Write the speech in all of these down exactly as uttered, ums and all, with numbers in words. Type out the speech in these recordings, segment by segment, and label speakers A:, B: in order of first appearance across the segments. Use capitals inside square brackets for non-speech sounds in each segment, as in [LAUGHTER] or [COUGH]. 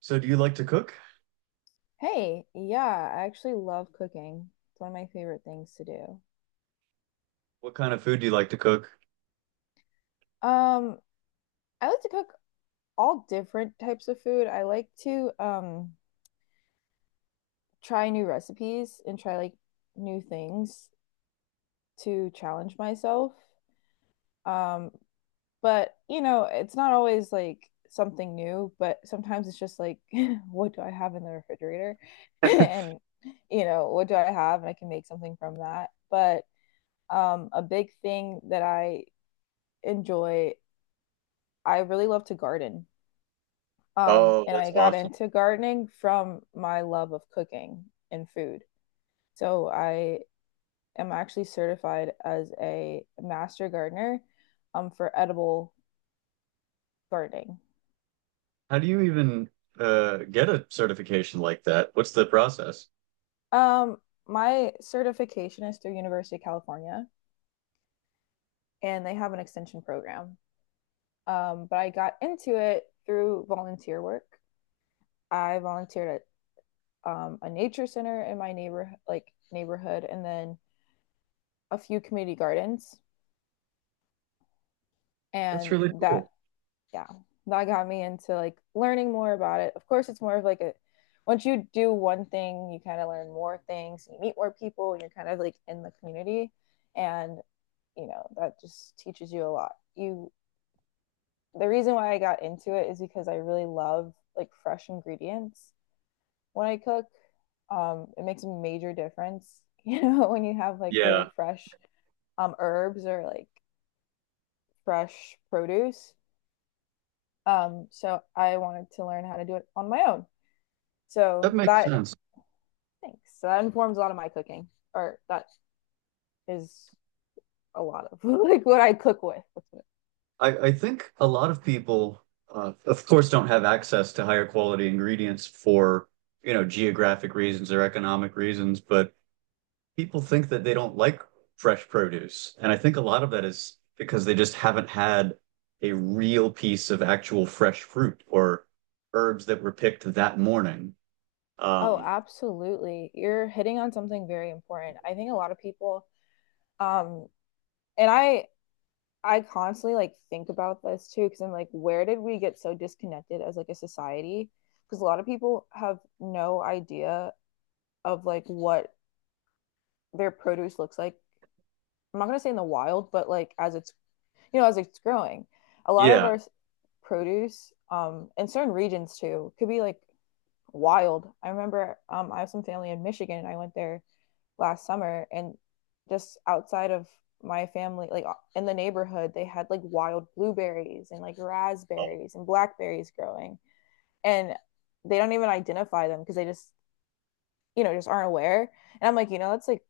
A: So do you like to cook?
B: Hey, yeah, I actually love cooking. It's one of my favorite things to do.
A: What kind of food do you like to cook?
B: Um, I like to cook all different types of food. I like to um try new recipes and try like new things to challenge myself. Um, but you know, it's not always like something new, but sometimes it's just like [LAUGHS] what do I have in the refrigerator? [LAUGHS] And you know, what do I have? And I can make something from that. But um a big thing that I enjoy I really love to garden. Um,
A: Oh,
B: and
A: that's
B: I got
A: awesome.
B: into gardening from my love of cooking and food. So I am actually certified as a master gardener um, for edible gardening.
A: How do you even uh, get a certification like that? What's the process?
B: Um, my certification is through University of California, and they have an extension program. Um, but I got into it through volunteer work. I volunteered at um, a nature center in my neighbor like neighborhood, and then a few community gardens.
A: That's
B: And
A: really
B: that
A: cool.
B: Yeah, that got me into like learning more about it. Of course, it's more of like a once you do one thing, you kind of learn more things, you meet more people, and you're kind of like in the community. And you know, that just teaches you a lot you The reason why I got into it is because I really love like fresh ingredients when I cook. Um it makes a major difference. [LAUGHS] You know, when you have like really
A: Yeah,
B: fresh um herbs or like fresh produce. Um, so I wanted to learn how to do it on my own. So
A: that makes
B: that
A: sense.
B: thanks. So that informs a lot of my cooking, or that is a lot of [LAUGHS] like what I cook with.
A: I, I think a lot of people, uh, of course, don't have access to higher quality ingredients for, you know, geographic reasons or economic reasons, but people think that they don't like fresh produce. And I think a lot of that is because they just haven't had a real piece of actual fresh fruit or herbs that were picked that morning.
B: Oh,
A: Um,
B: absolutely. You're hitting on something very important. I think a lot of people, um, and I I constantly like think about this too, because I'm like, where did we get so disconnected as like a society? Because a lot of people have no idea of like what their produce looks like. I'm not gonna say in the wild, but like as it's you know, as it's growing. A lot of
A: yeah.
B: our produce, um, in certain regions too, could be like wild. I remember um, I have some family in Michigan, and I went there last summer, and just outside of my family, like in the neighborhood, they had like wild blueberries and like
A: Oh,
B: raspberries and blackberries growing, and they don't even identify them because they just you know just aren't aware. And I'm like, you know, that's like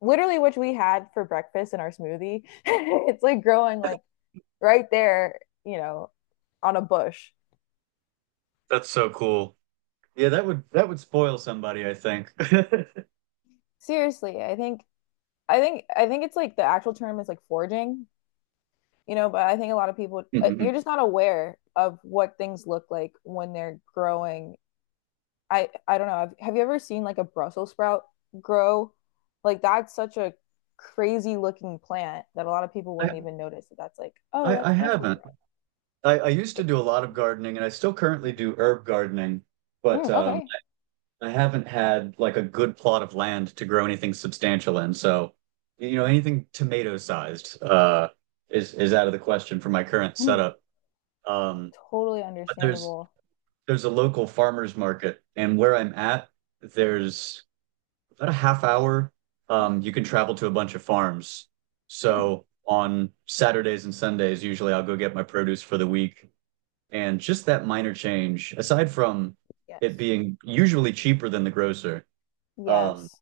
B: literally which we had for breakfast in our smoothie. [LAUGHS] It's like growing like right there, you know, on a bush.
A: that's so cool. Yeah, that would that would spoil somebody, I think. [LAUGHS]
B: Seriously, I think I think I think it's like the actual term is like foraging, you know, but I think a lot of people uh, you're
A: Mhm.
B: just not aware of what things look like when they're growing. I I don't know. Have, have you ever seen like a Brussels sprout grow? Like that's such a crazy looking plant that a lot of people wouldn't
A: I,
B: even notice that that's like, oh,
A: I I
B: that's Brussels
A: haven't.
B: sprout.
A: I, I used to do a lot of gardening and I still currently do herb gardening, but
B: Mm,
A: um
B: okay.
A: I haven't had like a good plot of land to grow anything substantial in, so you know, anything tomato sized uh is is out of the question for my current
B: Hmm.
A: setup. Um,
B: Totally
A: but there's
B: understandable.
A: there's a local farmers market, and where I'm at, there's about a half hour. Um, you can travel to a bunch of farms.
B: Mhm.
A: So on Saturdays and Sundays, usually I'll go get my produce for the week. And just that minor change, aside from it
B: Yes.
A: being usually cheaper than the grocer, um,
B: Yes,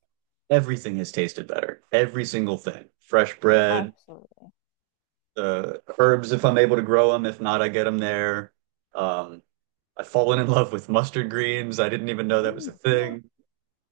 A: everything has tasted better. Every single thing. Fresh bread,
B: absolutely.
A: the uh, herbs if I'm able to grow them. If not, I get them there. Um, I've fallen in love with mustard greens. I didn't even know that was a
B: Mm. [GASPS]
A: thing.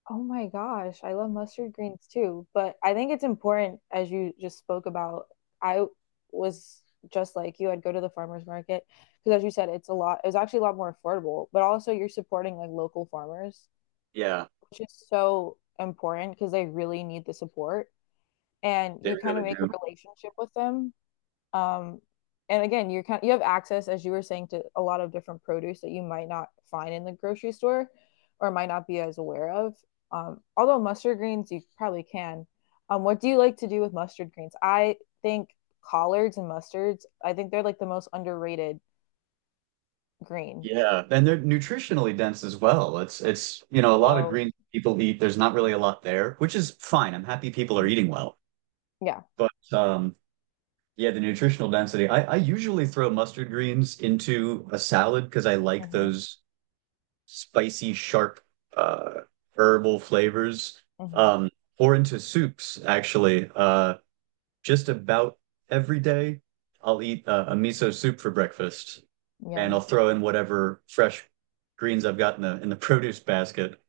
B: Oh my gosh, I love mustard greens too, but I think it's important as you just spoke about. I was just like you, I'd go to the farmers market because as you said, it's a lot, it's actually a lot more affordable, but also you're supporting like local farmers,
A: Yeah,
B: which is so important because they really need the support and
A: they
B: you kind of
A: really
B: make
A: do.
B: a relationship with them. Um, and again, you're kind of, you have access, as you were saying, to a lot of different produce that you might not find in the grocery store or might not be as aware of. Um, although mustard greens, you probably can. Um, what do you like to do with mustard greens? I think collards and mustards, I think they're like the most underrated green.
A: Yeah, and they're nutritionally dense as well. It's it's you know a lot of
B: Oh,
A: greens people eat. There's not really a lot there, which is fine. I'm happy people are eating well,
B: yeah.
A: but um, yeah, the nutritional density. I, I usually throw mustard greens into a salad because I like
B: Mm-hmm.
A: those spicy, sharp, uh, herbal flavors,
B: Mm-hmm.
A: um, or into soups, actually. Uh, just about every day, I'll eat uh, a miso soup for breakfast, and I'll
B: Yum.
A: throw in whatever fresh greens I've got in the in the [LAUGHS] produce basket,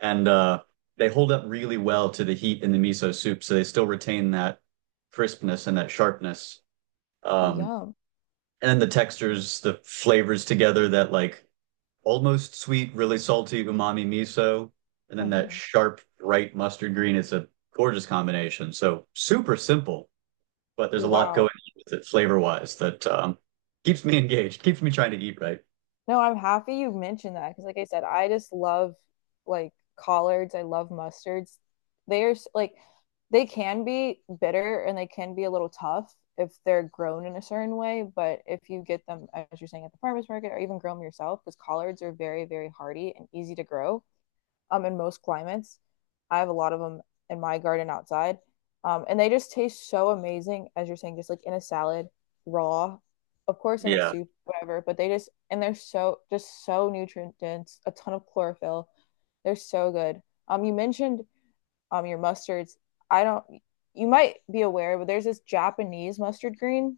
A: and uh, they hold up really well to the heat in the miso soup, so they still retain that crispness and that sharpness. Um,
B: Yum.
A: and then the textures, the flavors together that like almost sweet, really salty umami miso, and then that
B: Hmm.
A: sharp bright mustard green. It's a gorgeous combination. So super simple, but there's a lot going
B: Wow.
A: on with it flavor wise that um, keeps me [LAUGHS] engaged, keeps me trying to eat right.
B: No, I'm happy you mentioned that because, like I said, I just love like collards. I love mustards. They are s- like they can be bitter and they can be a little tough if they're grown in a certain way. But if you get them, as you're saying, at the farmers market or even grow them yourself, because collards are very, very hardy and easy to grow um, in most climates. I have a lot of them in my garden outside. Um, and they just taste so amazing, as you're saying, just like in a salad, raw, of course, in a
A: Yeah.
B: soup, whatever. But they just, and they're so, just so nutrient dense, a ton of chlorophyll. They're so good. Um, you mentioned um, your mustards. I don't, you might be aware, but there's this Japanese mustard green,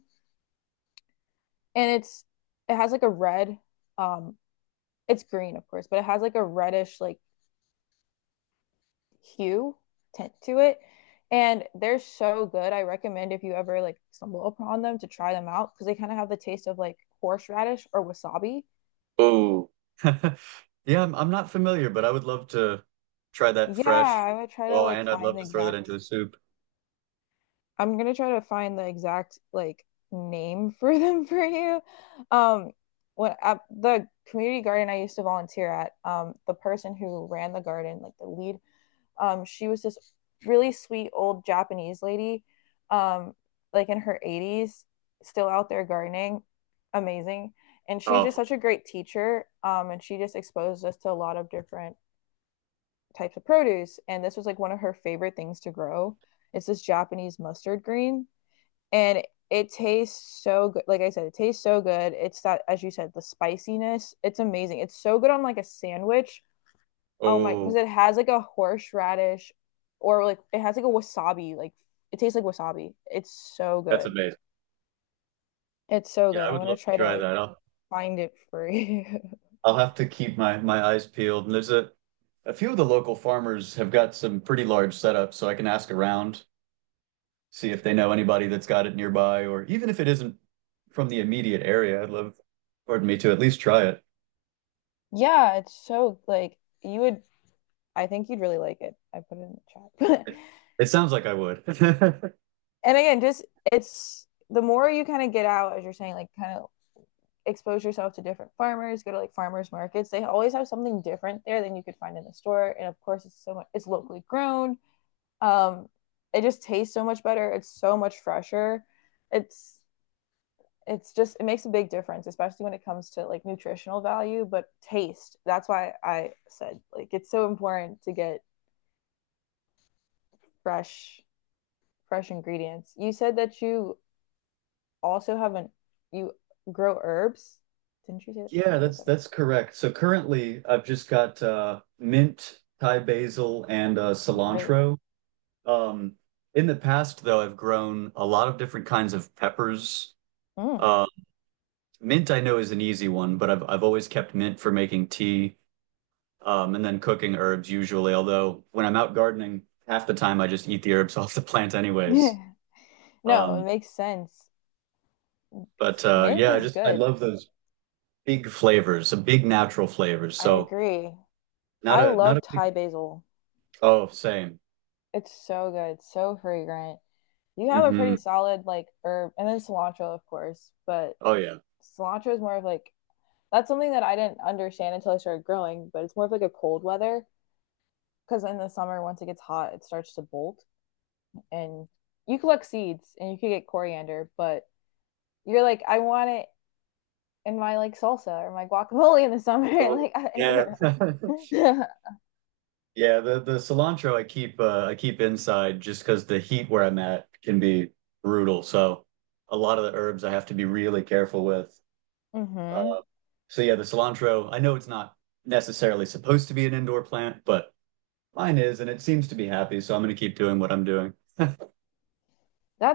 B: and it's, it has like a red, um, it's green, of course, but it has like a reddish, like hue tint to it, and they're so good. I recommend if you ever like stumble upon them to try them out, because they kind of have the taste of like horseradish or wasabi.
A: Oh. [LAUGHS] Yeah, I'm, I'm not familiar, but I would love to try that
B: Yeah,
A: fresh.
B: I would try to
A: Oh,
B: like
A: and I'd
B: find
A: love
B: the
A: to throw that into a
B: exact
A: soup.
B: I'm gonna try to find the exact like name [LAUGHS] for them for you. um when at the community garden I used to volunteer at um the person who ran the garden like the lead. Um, she was this really sweet old Japanese lady, um, like in her eighties, still out there gardening. Amazing. And she was just
A: Oh.
B: such a great teacher. Um, and she just exposed us to a lot of different types of produce. And this was like one of her favorite things to grow. It's this Japanese mustard green. And it tastes so good. Like I said, it tastes so good. It's that, as you said, the spiciness. It's amazing. It's so good on like a sandwich. Oh my, because
A: Oh.
B: it has like a horseradish or like it has like a wasabi. Like it tastes like wasabi. It's so
A: That's
B: good.
A: amazing.
B: It's so
A: Yeah,
B: good.
A: I
B: I'm
A: would
B: gonna
A: love to
B: try to
A: try
B: like
A: that. I'll
B: find it for you. [LAUGHS]
A: I'll have to keep my my eyes peeled. And there's a a few of the local farmers have got some pretty large setups, so I can ask around, see if they know anybody that's got it nearby, or even if it isn't from the immediate area, I'd love, pardon me, to at least try it.
B: Yeah, it's so like you would I think you'd really like it. I put it in the chat. [LAUGHS]
A: It it sounds like I would. [LAUGHS]
B: And again, just it's the more you kind of get out, as you're saying, like kind of expose yourself to different farmers, go to like farmers markets. They always have something different there than you could find in the store. And of course, it's so much, it's locally grown. Um, it just tastes so much better. It's so much fresher. It's it's just it makes a big difference, especially when it comes to like nutritional value, but taste. That's why I said like it's so important to get fresh fresh ingredients. You said that you also haven't you grow herbs. Didn't you say that?
A: Yeah,
B: You said
A: that's
B: that.
A: that's correct. So currently, I've just got uh, mint, Thai basil, and uh,
B: Great.
A: cilantro. Um, in the past, though, I've grown a lot of different kinds of peppers.
B: Mm.
A: Um, Mint I know is an easy one, but I've I've always kept mint for making tea, um, and then cooking herbs usually. Although when I'm out gardening, half the time I just eat the herbs [LAUGHS] off the plant anyways.
B: [LAUGHS] No, it
A: Um,
B: makes sense.
A: but uh,
B: Mint
A: yeah, I
B: is
A: just I
B: good.
A: love those big flavors, the big natural flavors.
B: I
A: So
B: agree.
A: not
B: I
A: a not a
B: love
A: big
B: Thai basil.
A: oh same.
B: It's so good, so fragrant. You have a
A: Hmm.
B: pretty solid like herb and then cilantro of course but
A: Oh yeah.
B: cilantro is more of like that's something that I didn't understand until I started growing, but it's more of like a cold weather because in the summer once it gets hot it starts to bolt. And you collect seeds and you could get coriander, but you're like I want it in my like salsa or my guacamole in the summer. [LAUGHS]
A: Oh
B: Like I,
A: yeah. [LAUGHS]
B: you know.
A: Yeah, the the cilantro I keep uh, I keep inside just because the heat where I'm at can be brutal. So a lot of the herbs I have to be really careful with.
B: [LAUGHS] Mm-hmm.
A: uh, So yeah, the cilantro, I know it's not necessarily supposed to be an indoor plant, but mine is, and it seems to be happy, so I'm gonna keep doing what I'm doing.
B: That